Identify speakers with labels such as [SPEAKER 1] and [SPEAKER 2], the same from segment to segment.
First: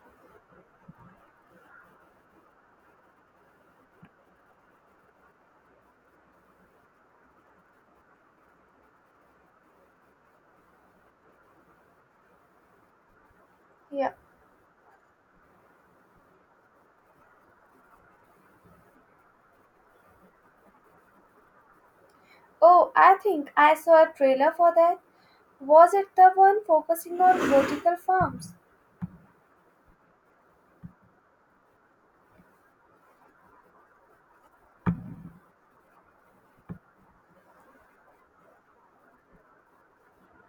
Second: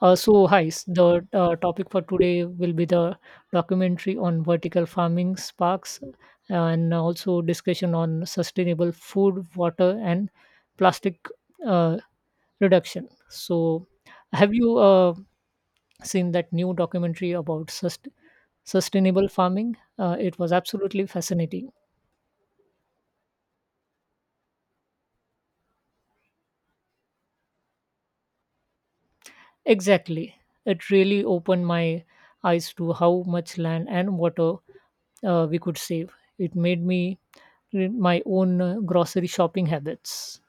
[SPEAKER 1] Hi, the topic for today will be the documentary on vertical farming sparks and also discussion on sustainable food, water, and plastic uh, reduction. So,
[SPEAKER 2] Yeah.
[SPEAKER 1] have you seen that new documentary about sustainable farming? It was absolutely fascinating.
[SPEAKER 2] Oh, I think I saw a trailer for that. Was it the one focusing on vertical farms?
[SPEAKER 1] Exactly. It really opened my eyes to how much land and water we could save. It made me my own grocery shopping habits.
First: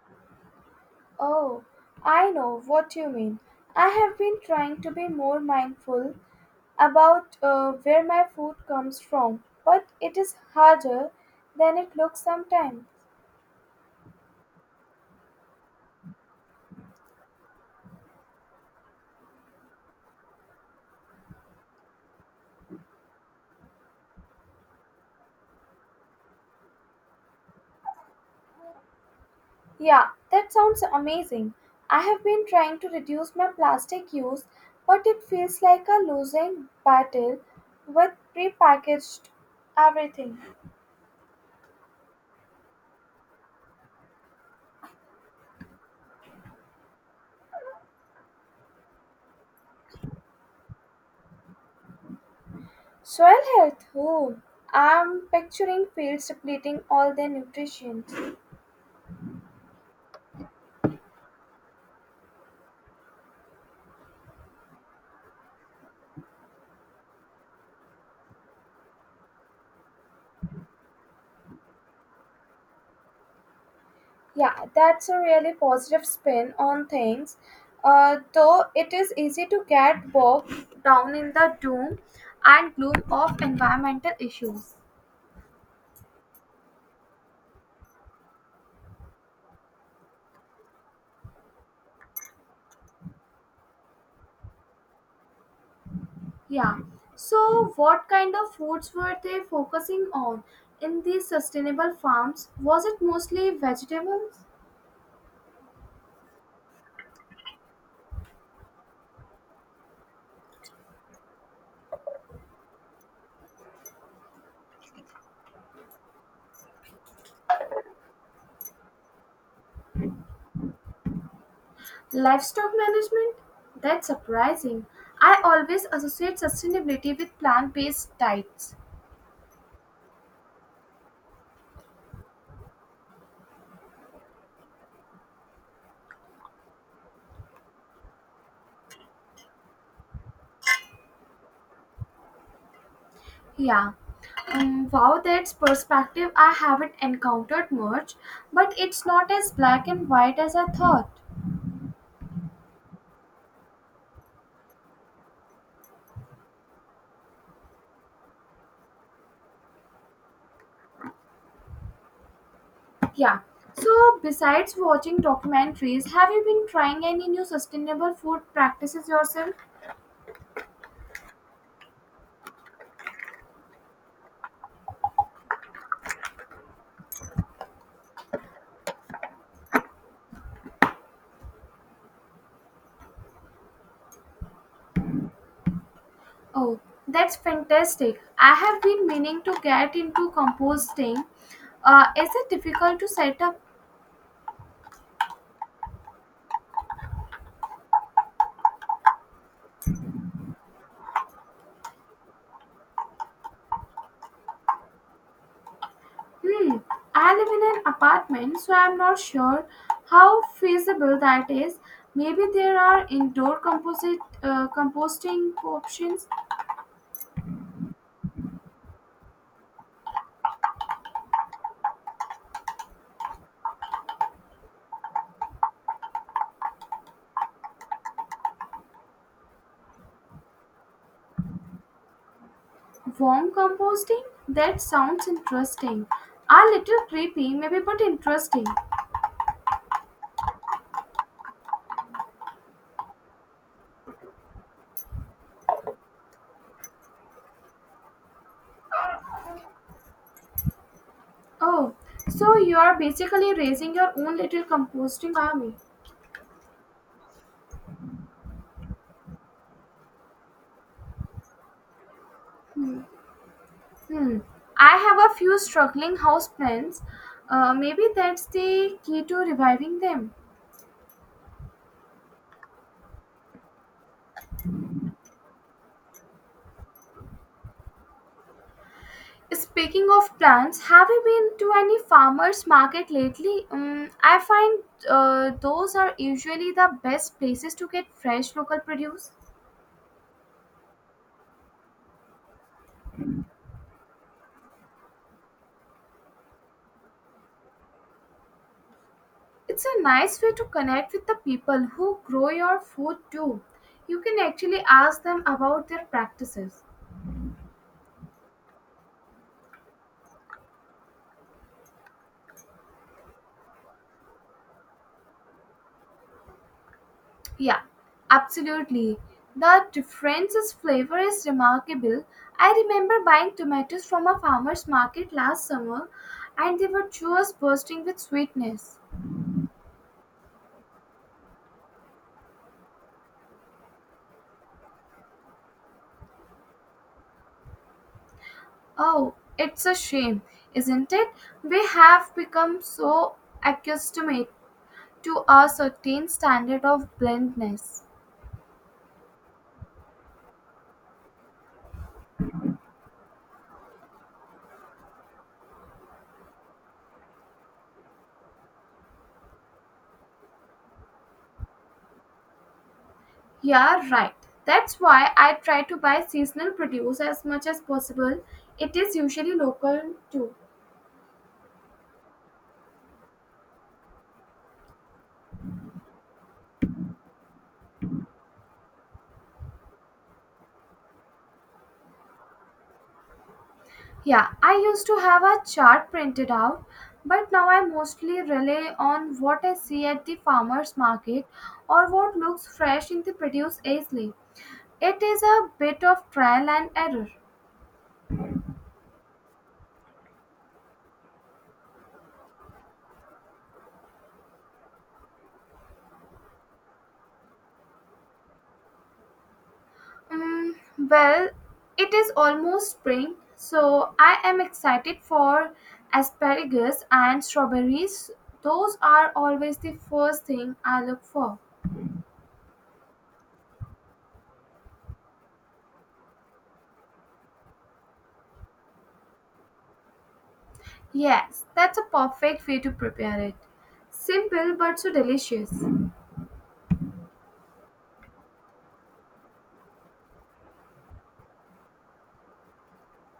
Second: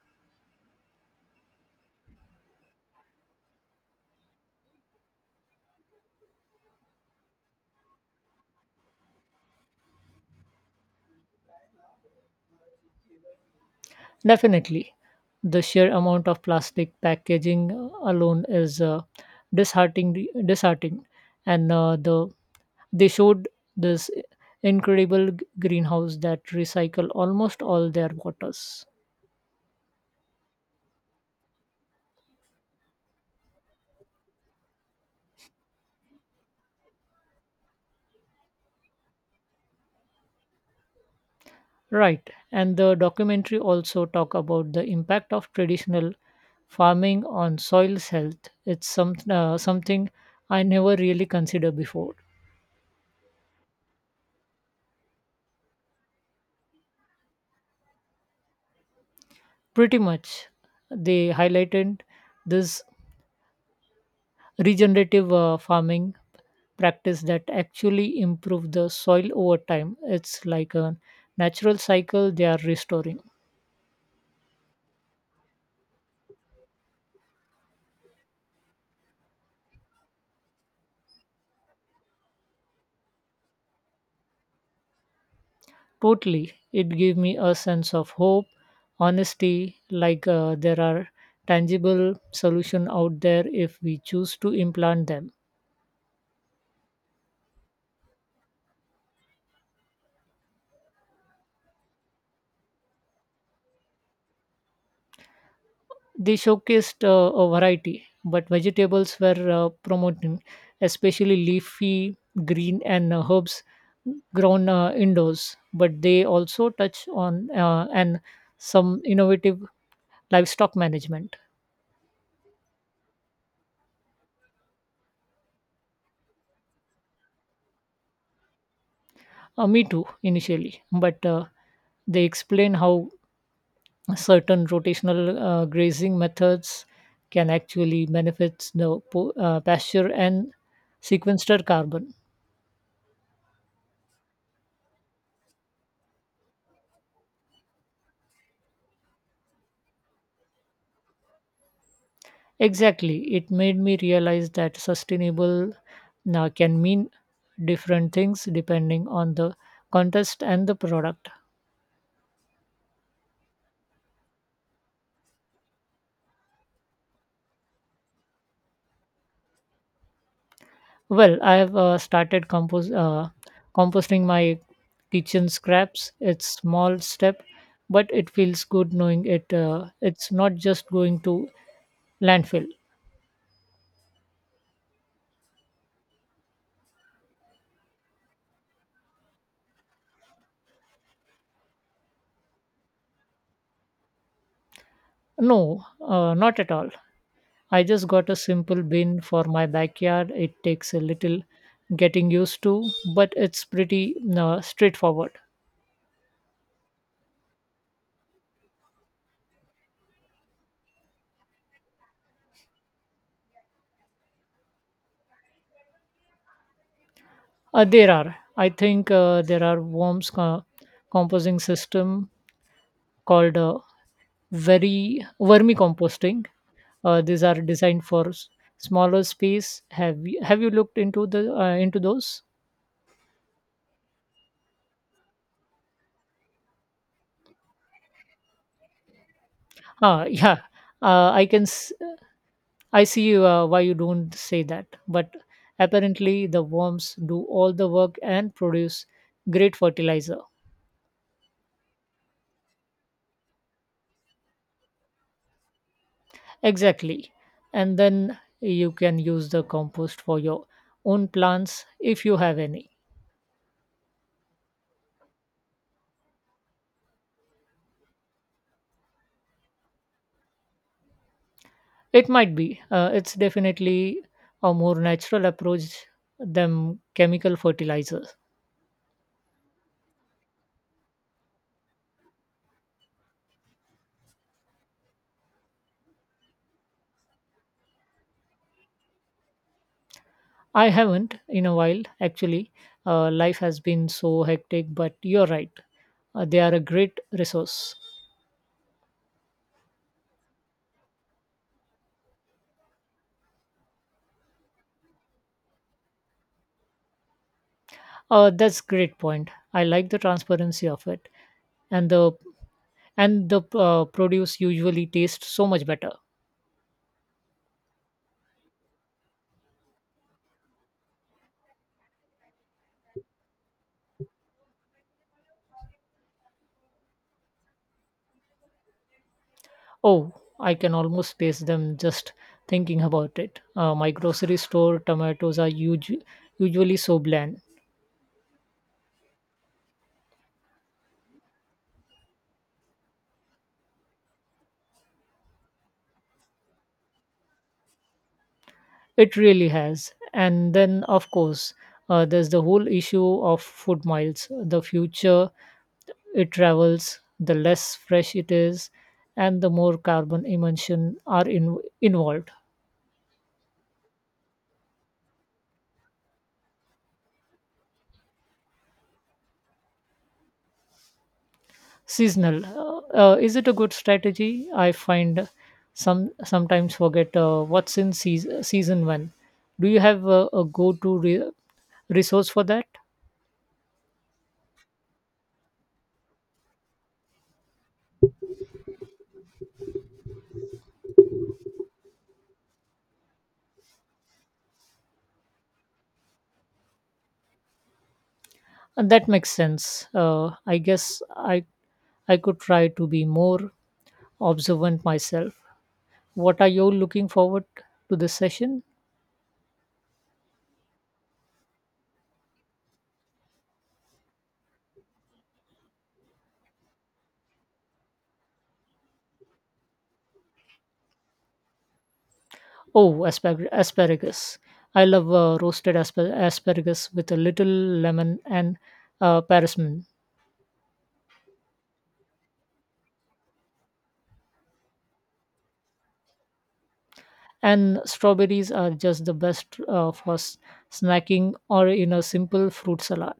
[SPEAKER 2] Oh, I know what you mean. I have been trying to be more mindful about where my food comes from, but it is harder than it looks sometimes.
[SPEAKER 1] Definitely, the sheer amount of plastic packaging alone is disheartening. Disheartening, and they showed this incredible greenhouse that recycle almost all their waters.
[SPEAKER 2] Yeah, that sounds amazing. I have been trying to reduce my plastic use, but it feels like a losing battle with prepackaged everything.
[SPEAKER 1] Right, and the documentary also talk about the impact of traditional farming on soil's health. It's something I never really considered before.
[SPEAKER 2] Soil health, who? I'm picturing fields depleting all their nutrition.
[SPEAKER 1] Pretty much. They highlighted this regenerative farming practice that actually improve the soil over time. It's like a natural cycle they are restoring.
[SPEAKER 2] Yeah, that's a really positive spin on things. Though it is easy to get bogged down in the doom and gloom of environmental issues.
[SPEAKER 1] Totally. It gave me a sense of hope, honesty, like there are tangible solution out there if we choose to implant them.
[SPEAKER 2] Yeah. So, what kind of foods were they focusing on in these sustainable farms? Was it mostly vegetables?
[SPEAKER 1] They showcased a variety, but vegetables were promoted, especially leafy green and herbs grown indoors. But they also touch on and some innovative livestock management.
[SPEAKER 2] Livestock management? That's surprising. I always associate sustainability with plant based diets.
[SPEAKER 1] Me too, initially, but they explain how certain rotational grazing methods can actually benefit the pasture and sequester carbon.
[SPEAKER 2] Yeah. Wow, that's perspective I haven't encountered much, but it's not as black and white as I thought.
[SPEAKER 1] Exactly. It made me realize that sustainable now can mean different things depending on the contest and the product.
[SPEAKER 2] Yeah. So, besides watching documentaries, have you been trying any new sustainable food practices yourself?
[SPEAKER 1] Well, I have started composting my kitchen scraps. It's small step, but it feels good knowing it. It's not just going to landfill.
[SPEAKER 2] Oh, that's fantastic. I have been meaning to get into composting. Is it difficult to set up.
[SPEAKER 1] No, not at all. I just got a simple bin for my backyard. It takes a little getting used to, but it's pretty straightforward.
[SPEAKER 2] Hmm, I live in an apartment, so I'm not sure how feasible that is. Maybe there are indoor composite composting options.
[SPEAKER 1] There are, I think, there are composting system called very vermicomposting. These are designed for smaller space. Have you looked into the into those?
[SPEAKER 2] Warm composting? That sounds interesting. A little creepy, maybe, but interesting.
[SPEAKER 1] Ah, yeah, I can. I see why you don't say that, but apparently the worms do all the work and produce great fertilizer.
[SPEAKER 2] Oh, so you're basically raising your own little composting army.
[SPEAKER 1] Exactly. And then you can use the compost for your own plants if you have any.
[SPEAKER 2] Hmm. I have a few struggling houseplants. Maybe that's the key to reviving them.
[SPEAKER 1] It might be. It's definitely a more natural approach than chemical fertilizers.
[SPEAKER 2] Speaking of plants, have you been to any farmers market lately? I find those are usually the best places to get fresh local produce.
[SPEAKER 1] I haven't in a while, actually. Life has been so hectic, but you're right. They are a great resource.
[SPEAKER 2] It's a nice way to connect with the people who grow your food too. You can actually ask them about their practices.
[SPEAKER 1] That's great point. I like the transparency of it, and the and the produce usually tastes so much better.
[SPEAKER 2] Yeah, absolutely. The difference is flavor is remarkable. I remember buying tomatoes from a farmer's market last summer and they were just bursting with sweetness.
[SPEAKER 1] Oh, I can almost taste them just thinking about it. My grocery store tomatoes are usually so bland.
[SPEAKER 2] Oh, it's a shame, isn't it? We have become so accustomed to a certain standard of blandness.
[SPEAKER 1] It really has. And then of course, there's the whole issue of food miles. The future it travels, the less fresh it is, and the more carbon emission are involved.
[SPEAKER 2] Yeah, right. That's why I try to buy seasonal produce as much as possible. It is usually local too.
[SPEAKER 1] Seasonal. Is it a good strategy? I find sometimes forget what's in season, season when. Do you have a go-to resource for that?
[SPEAKER 2] Yeah, I used to have a chart printed out, but now I mostly rely on what I see at the farmers market or what looks fresh in the produce aisle. It is a bit of trial and error.
[SPEAKER 1] And that makes sense. I guess I could try to be more observant myself. What are you looking forward to this session?
[SPEAKER 2] Mm, well, it is almost spring, so I am excited for asparagus and strawberries. Those are always the first thing I look for.
[SPEAKER 1] Oh, asparagus. I love roasted asparagus with a little lemon and parmesan.
[SPEAKER 2] Yes, that's a perfect way to prepare it. Simple but so delicious.
[SPEAKER 1] And strawberries are just the best for snacking or in a simple fruit salad.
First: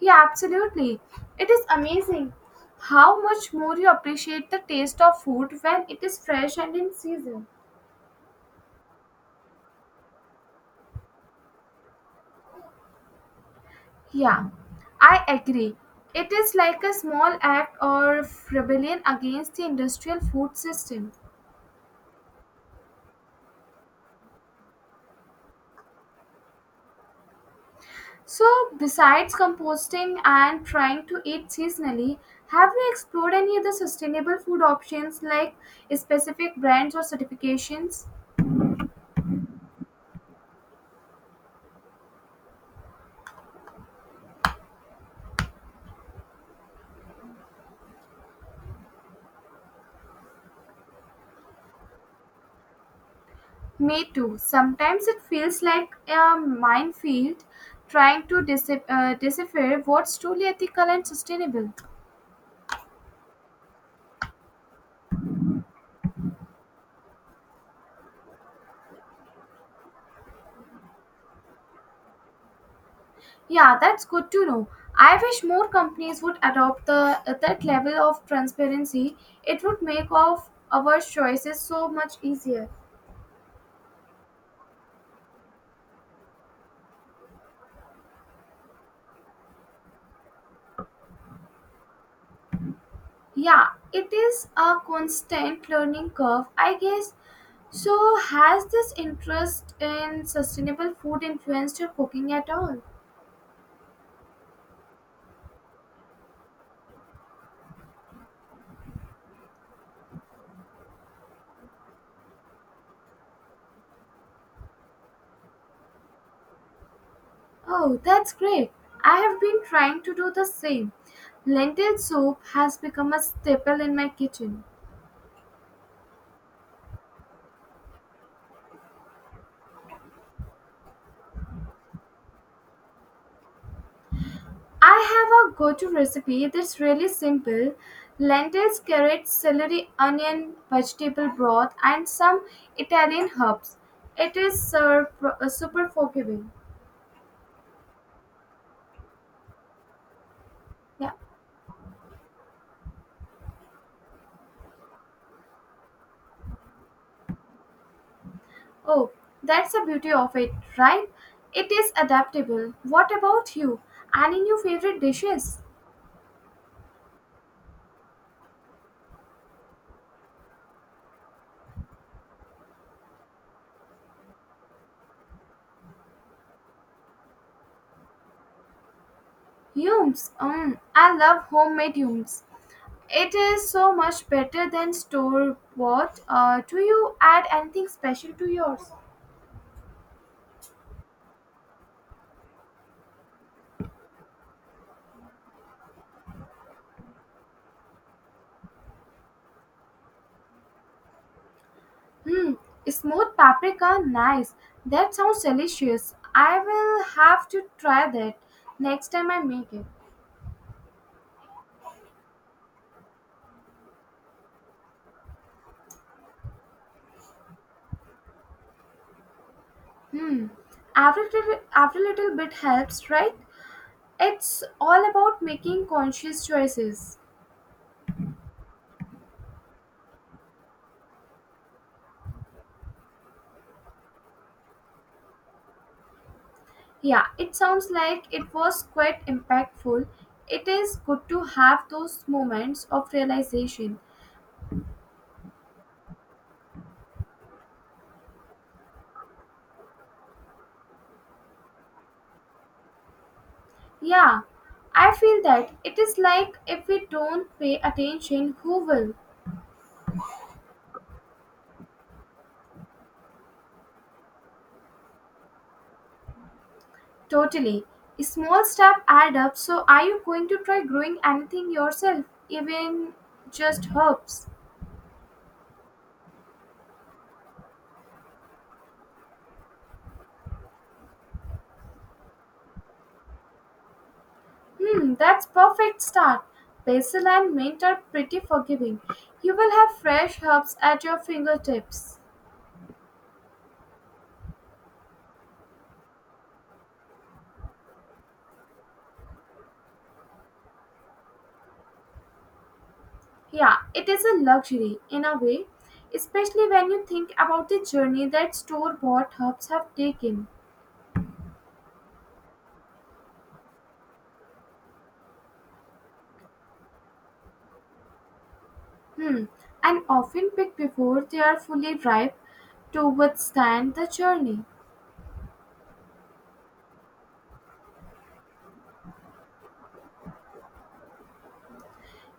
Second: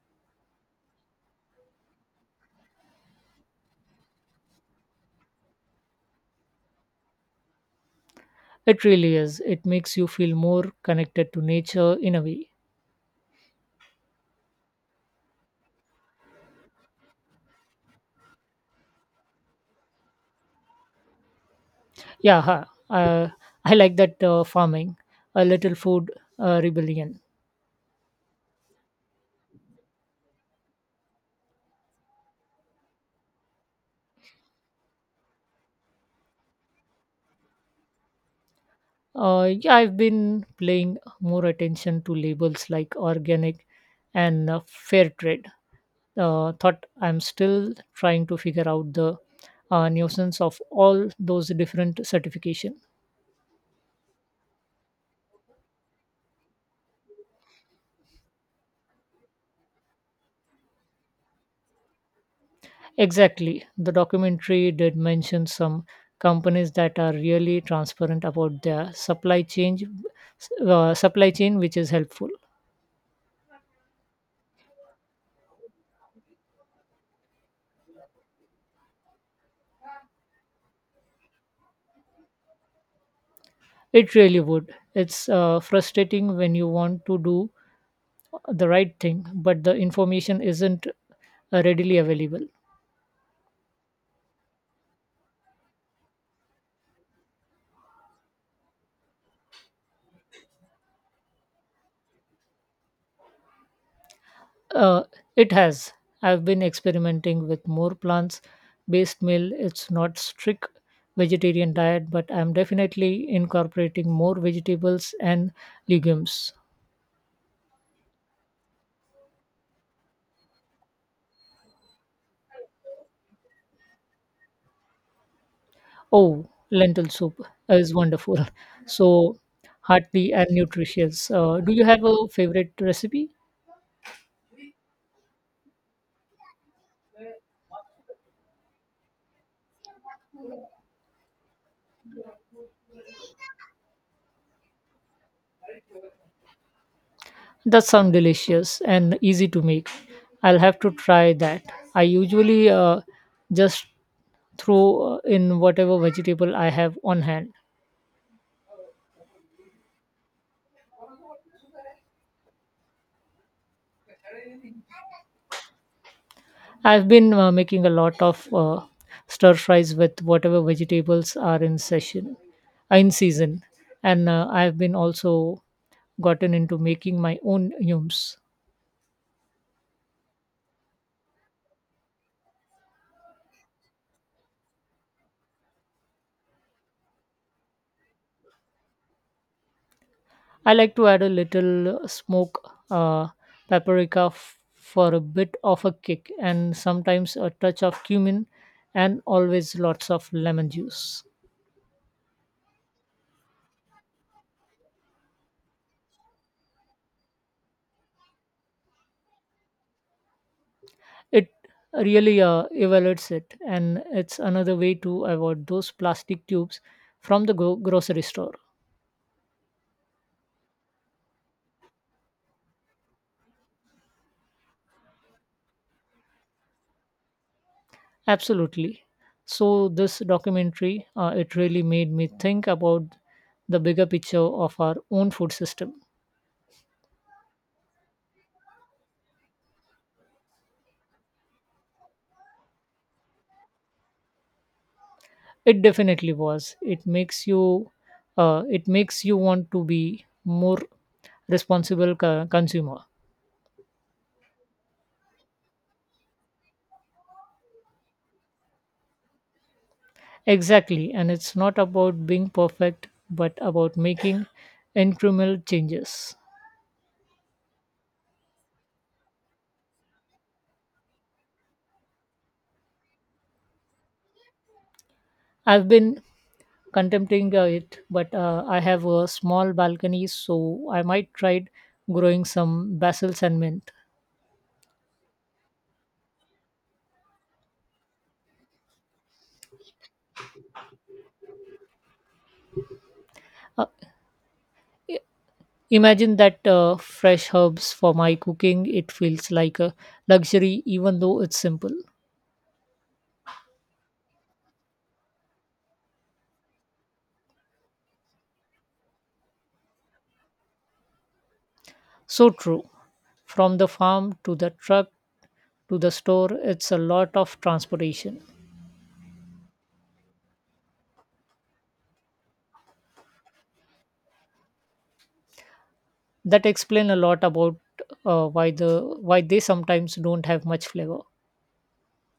[SPEAKER 2] Yeah, absolutely. It is amazing how much more you appreciate the taste of food when it is fresh and in season.
[SPEAKER 1] It really is. It makes you feel more connected to nature in a way.
[SPEAKER 2] Yeah, I agree. It is like a small act of rebellion against the industrial food system.
[SPEAKER 1] Yeah, huh. uh, I like that farming, a little food rebellion.
[SPEAKER 2] So, besides composting and trying to eat seasonally, have you explored any other sustainable food options like specific brands or certifications?
[SPEAKER 1] Yeah, I've been paying more attention to labels like organic and fair trade, thought I'm still trying to figure out the nuisance of all those different certifications.
[SPEAKER 2] Me too. Sometimes it feels like a minefield trying to decipher what's truly ethical and sustainable.
[SPEAKER 1] Exactly. The documentary did mention some companies that are really transparent about their supply chain, which is helpful.
[SPEAKER 2] Yeah, that's good to know. I wish more companies would adopt the that level of transparency. It would make of our choices so much easier.
[SPEAKER 1] It really would. It's frustrating when you want to do the right thing, but the information isn't readily available.
[SPEAKER 2] Yeah, it is a constant learning curve, I guess. So, has this interest in sustainable food influenced your cooking at all?
[SPEAKER 1] Uh, it has. I've been experimenting with more plants-based meal. It's not strict vegetarian diet, but I'm definitely incorporating more vegetables and legumes.
[SPEAKER 2] Oh, that's great. I have been trying to do the same. Lentil soup has become a staple in my kitchen.
[SPEAKER 1] Oh, lentil soup is wonderful. So hearty and nutritious. Do you have a favorite recipe?
[SPEAKER 2] I have a go to recipe that's really simple lentils, carrots, celery, onion, vegetable broth, and some Italian herbs. It is super forgiving.
[SPEAKER 1] That sounds delicious and easy to make. I'll have to
[SPEAKER 2] Yeah.
[SPEAKER 1] try that. I usually just throw in whatever vegetable I have on hand.
[SPEAKER 2] Oh, that's the beauty of it, right? It is adaptable. What about you? Any new favorite dishes?
[SPEAKER 1] I've been making a lot of stir fries with whatever vegetables are in session, in season, and I've been also gotten into making my own yums.
[SPEAKER 2] Yums. I love homemade yums. It is so much better than store bought. Do you add anything special to yours?
[SPEAKER 1] I like to add a little smoke uh, paprika for a bit of a kick, and sometimes a touch of cumin, and always lots of lemon juice.
[SPEAKER 2] Hmm, smoked paprika, nice. That sounds delicious. I will have to try that next time I make it.
[SPEAKER 1] It really evaluates it, and it's another way to avoid those plastic tubes from the grocery store.
[SPEAKER 2] Hmm, every little bit helps, right? It's all about making conscious choices.
[SPEAKER 1] Absolutely. So this documentary, it really made me think about the bigger picture of our own food system.
[SPEAKER 2] Yeah, it sounds like it was quite impactful. It is good to have those moments of realization.
[SPEAKER 1] It definitely was. It makes you want to be more responsible consumer.
[SPEAKER 2] Yeah, I feel that it is like if we don't pay attention, who will?
[SPEAKER 1] Exactly, and it's not about being perfect, but about making incremental changes.
[SPEAKER 2] Totally. Small steps add up. So, are you going to try growing anything yourself, even just herbs?
[SPEAKER 1] I've been contemplating it, but I have a small balcony, so I might try growing some basil and mint.
[SPEAKER 2] Hmm, that's perfect start. Basil and mint are pretty forgiving. You will have fresh herbs at your fingertips.
[SPEAKER 1] Uh, i- Imagine that fresh herbs for my cooking. It feels like a luxury, even though it's simple.
[SPEAKER 2] Yeah, it is a luxury in a way, especially when you think about the journey that store-bought herbs have taken.
[SPEAKER 1] So true. From the farm to the truck to the store, it's a lot of transportation.
[SPEAKER 2] Hmm, and often picked before they are fully ripe to withstand the journey.
[SPEAKER 1] That explain a lot about why they sometimes don't have much flavor.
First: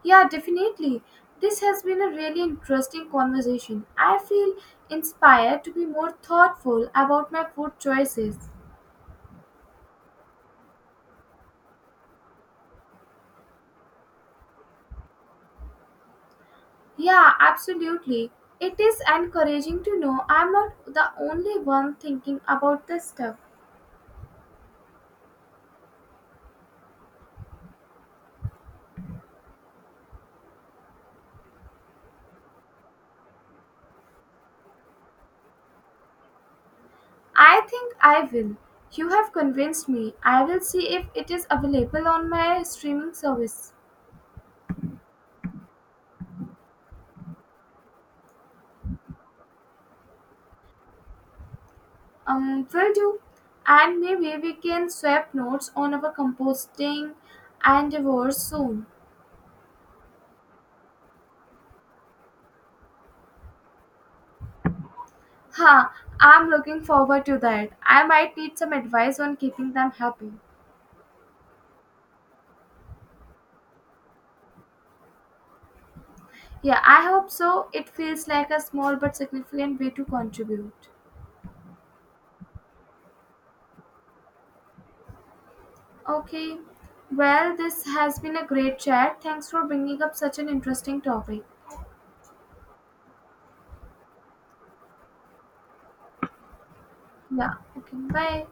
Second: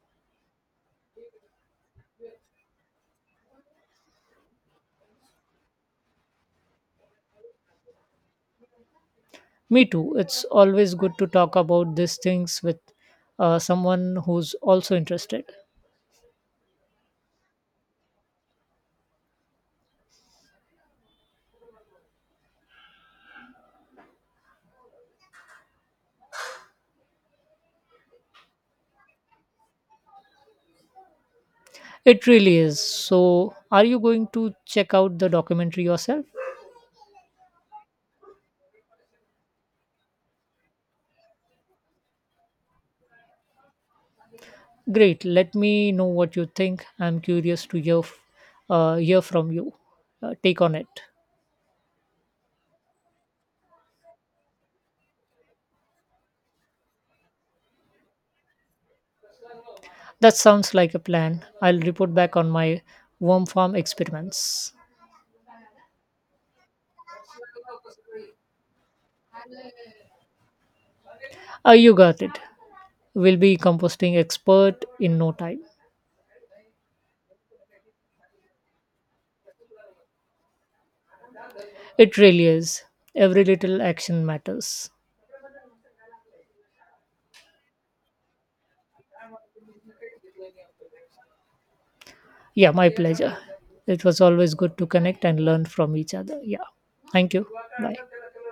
[SPEAKER 2] Yeah, definitely. This has been a really interesting conversation. I feel inspired to be more thoughtful about my food choices.
[SPEAKER 1] Me too. It's always good to talk about these things with someone who's also interested.
[SPEAKER 2] Yeah, absolutely. It is encouraging to know I'm not the only one thinking about this stuff.
[SPEAKER 1] It really is. So, are you going to check out the documentary yourself?
[SPEAKER 2] I think I will. You have convinced me. I will see if it is available on my streaming service.
[SPEAKER 1] Great. Let me know what you think. I'm curious to hear from you. Take on it.
[SPEAKER 2] Will do. And maybe we can swap notes on our composting endeavors soon.
[SPEAKER 1] That sounds like a plan. I'll report back on my worm farm experiments.
[SPEAKER 2] Huh, I'm looking forward to that. I might need some advice on keeping them happy.
[SPEAKER 1] Ah, you got it. We'll be composting expert in no time.
[SPEAKER 2] Yeah, I hope so. It feels like a small but significant way to contribute.
[SPEAKER 1] It really is. Every little action matters.
[SPEAKER 2] Okay, well, this has been a great chat. Thanks for bringing up such an interesting topic.
[SPEAKER 1] Yeah, my pleasure. It was always good to connect and learn from each other. Yeah. Thank you.
[SPEAKER 2] Yeah,
[SPEAKER 1] Bye.
[SPEAKER 2] okay, bye.